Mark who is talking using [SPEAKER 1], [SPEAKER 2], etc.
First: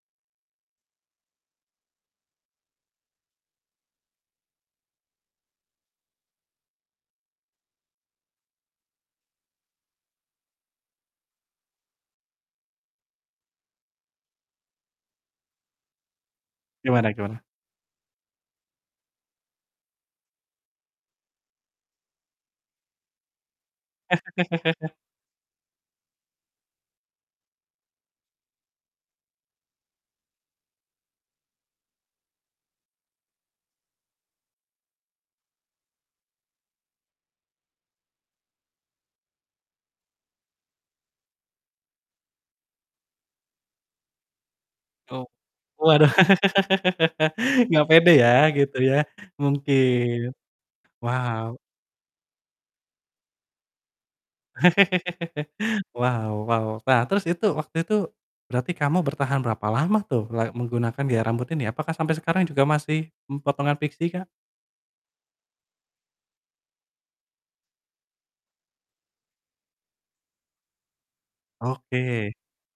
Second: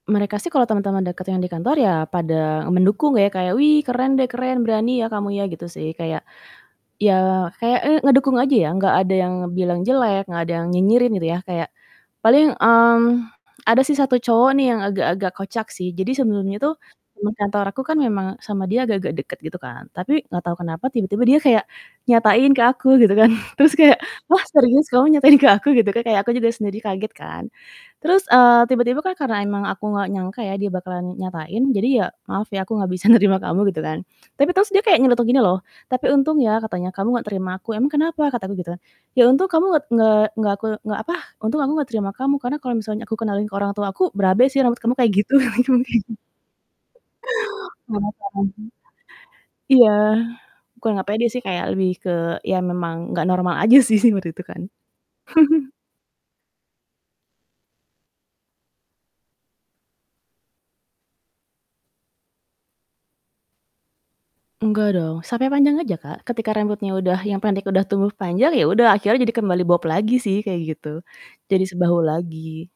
[SPEAKER 1] Mereka sih kalau teman-teman deket yang di kantor ya pada mendukung ya kayak, "Wih, keren deh keren. Berani ya kamu ya." Gitu sih, kayak iya kayak, eee, ngedukung aja ya, enggak ada yang bilang jelek, enggak ada yang nyinyirin gitu ya, kayak paling, mmm, ada sih 1 cowok nih yang agak-agak kocak sih. Jadi sebelumnya tuh
[SPEAKER 2] Gimana
[SPEAKER 1] teman
[SPEAKER 2] gimana?
[SPEAKER 1] kantor aku kan memang sama dia agak-agak dekat gitu kan, tapi enggak tahu kenapa tiba-tiba dia kayak nyatain ke aku gitu kan, terus kayak, "Wah, serius kamu nyatain ke aku?" Gitu kan. Kayak aku juga sendiri kaget kan, terus, eee, tiba-tiba kan karena emang aku enggak nyangka ya dia bakalan nyatain jadi ya, "Maaf ya aku enggak bisa nerima kamu." Gitu kan, tapi terus dia kayak nyeletuk gini loh, "Tapi untung ya," katanya "kamu enggak terima aku." "Emang kenapa?" Kata aku gitu kan, "Iya untung kamu nget nge enggak aku" enggak apa, "untung aku enggak terima kamu karena kalau misalnya aku kenalin ke orang tua aku berabe sih, rambut kamu kayak
[SPEAKER 2] Oh,
[SPEAKER 1] gitu." [unintelligible]
[SPEAKER 2] oh, waduh enggak pede ya gitu ya,
[SPEAKER 1] [unintelligible] Iya.
[SPEAKER 2] mungkin.
[SPEAKER 1] Bukan enggak pede sih,
[SPEAKER 2] Wow.
[SPEAKER 1] kayak lebih ke iya memang enggak normal aja sih sih waktu itu kan.
[SPEAKER 2] Wow wow. Nah terus itu, waktu itu, berarti kamu bertahan berapa lama tuh la menggunakan gaya rambut ini? Apakah sampai sekarang juga masih, mmm, potongan pixie kah?
[SPEAKER 1] Enggak dong. Sampai panjang aja, Kak. Ketika rambutnya udah yang pendek udah tumbuh panjang ya udah akhirnya jadi kembali bob lagi sih kayak gitu, jadi sebahu
[SPEAKER 2] Oke.
[SPEAKER 1] lagi.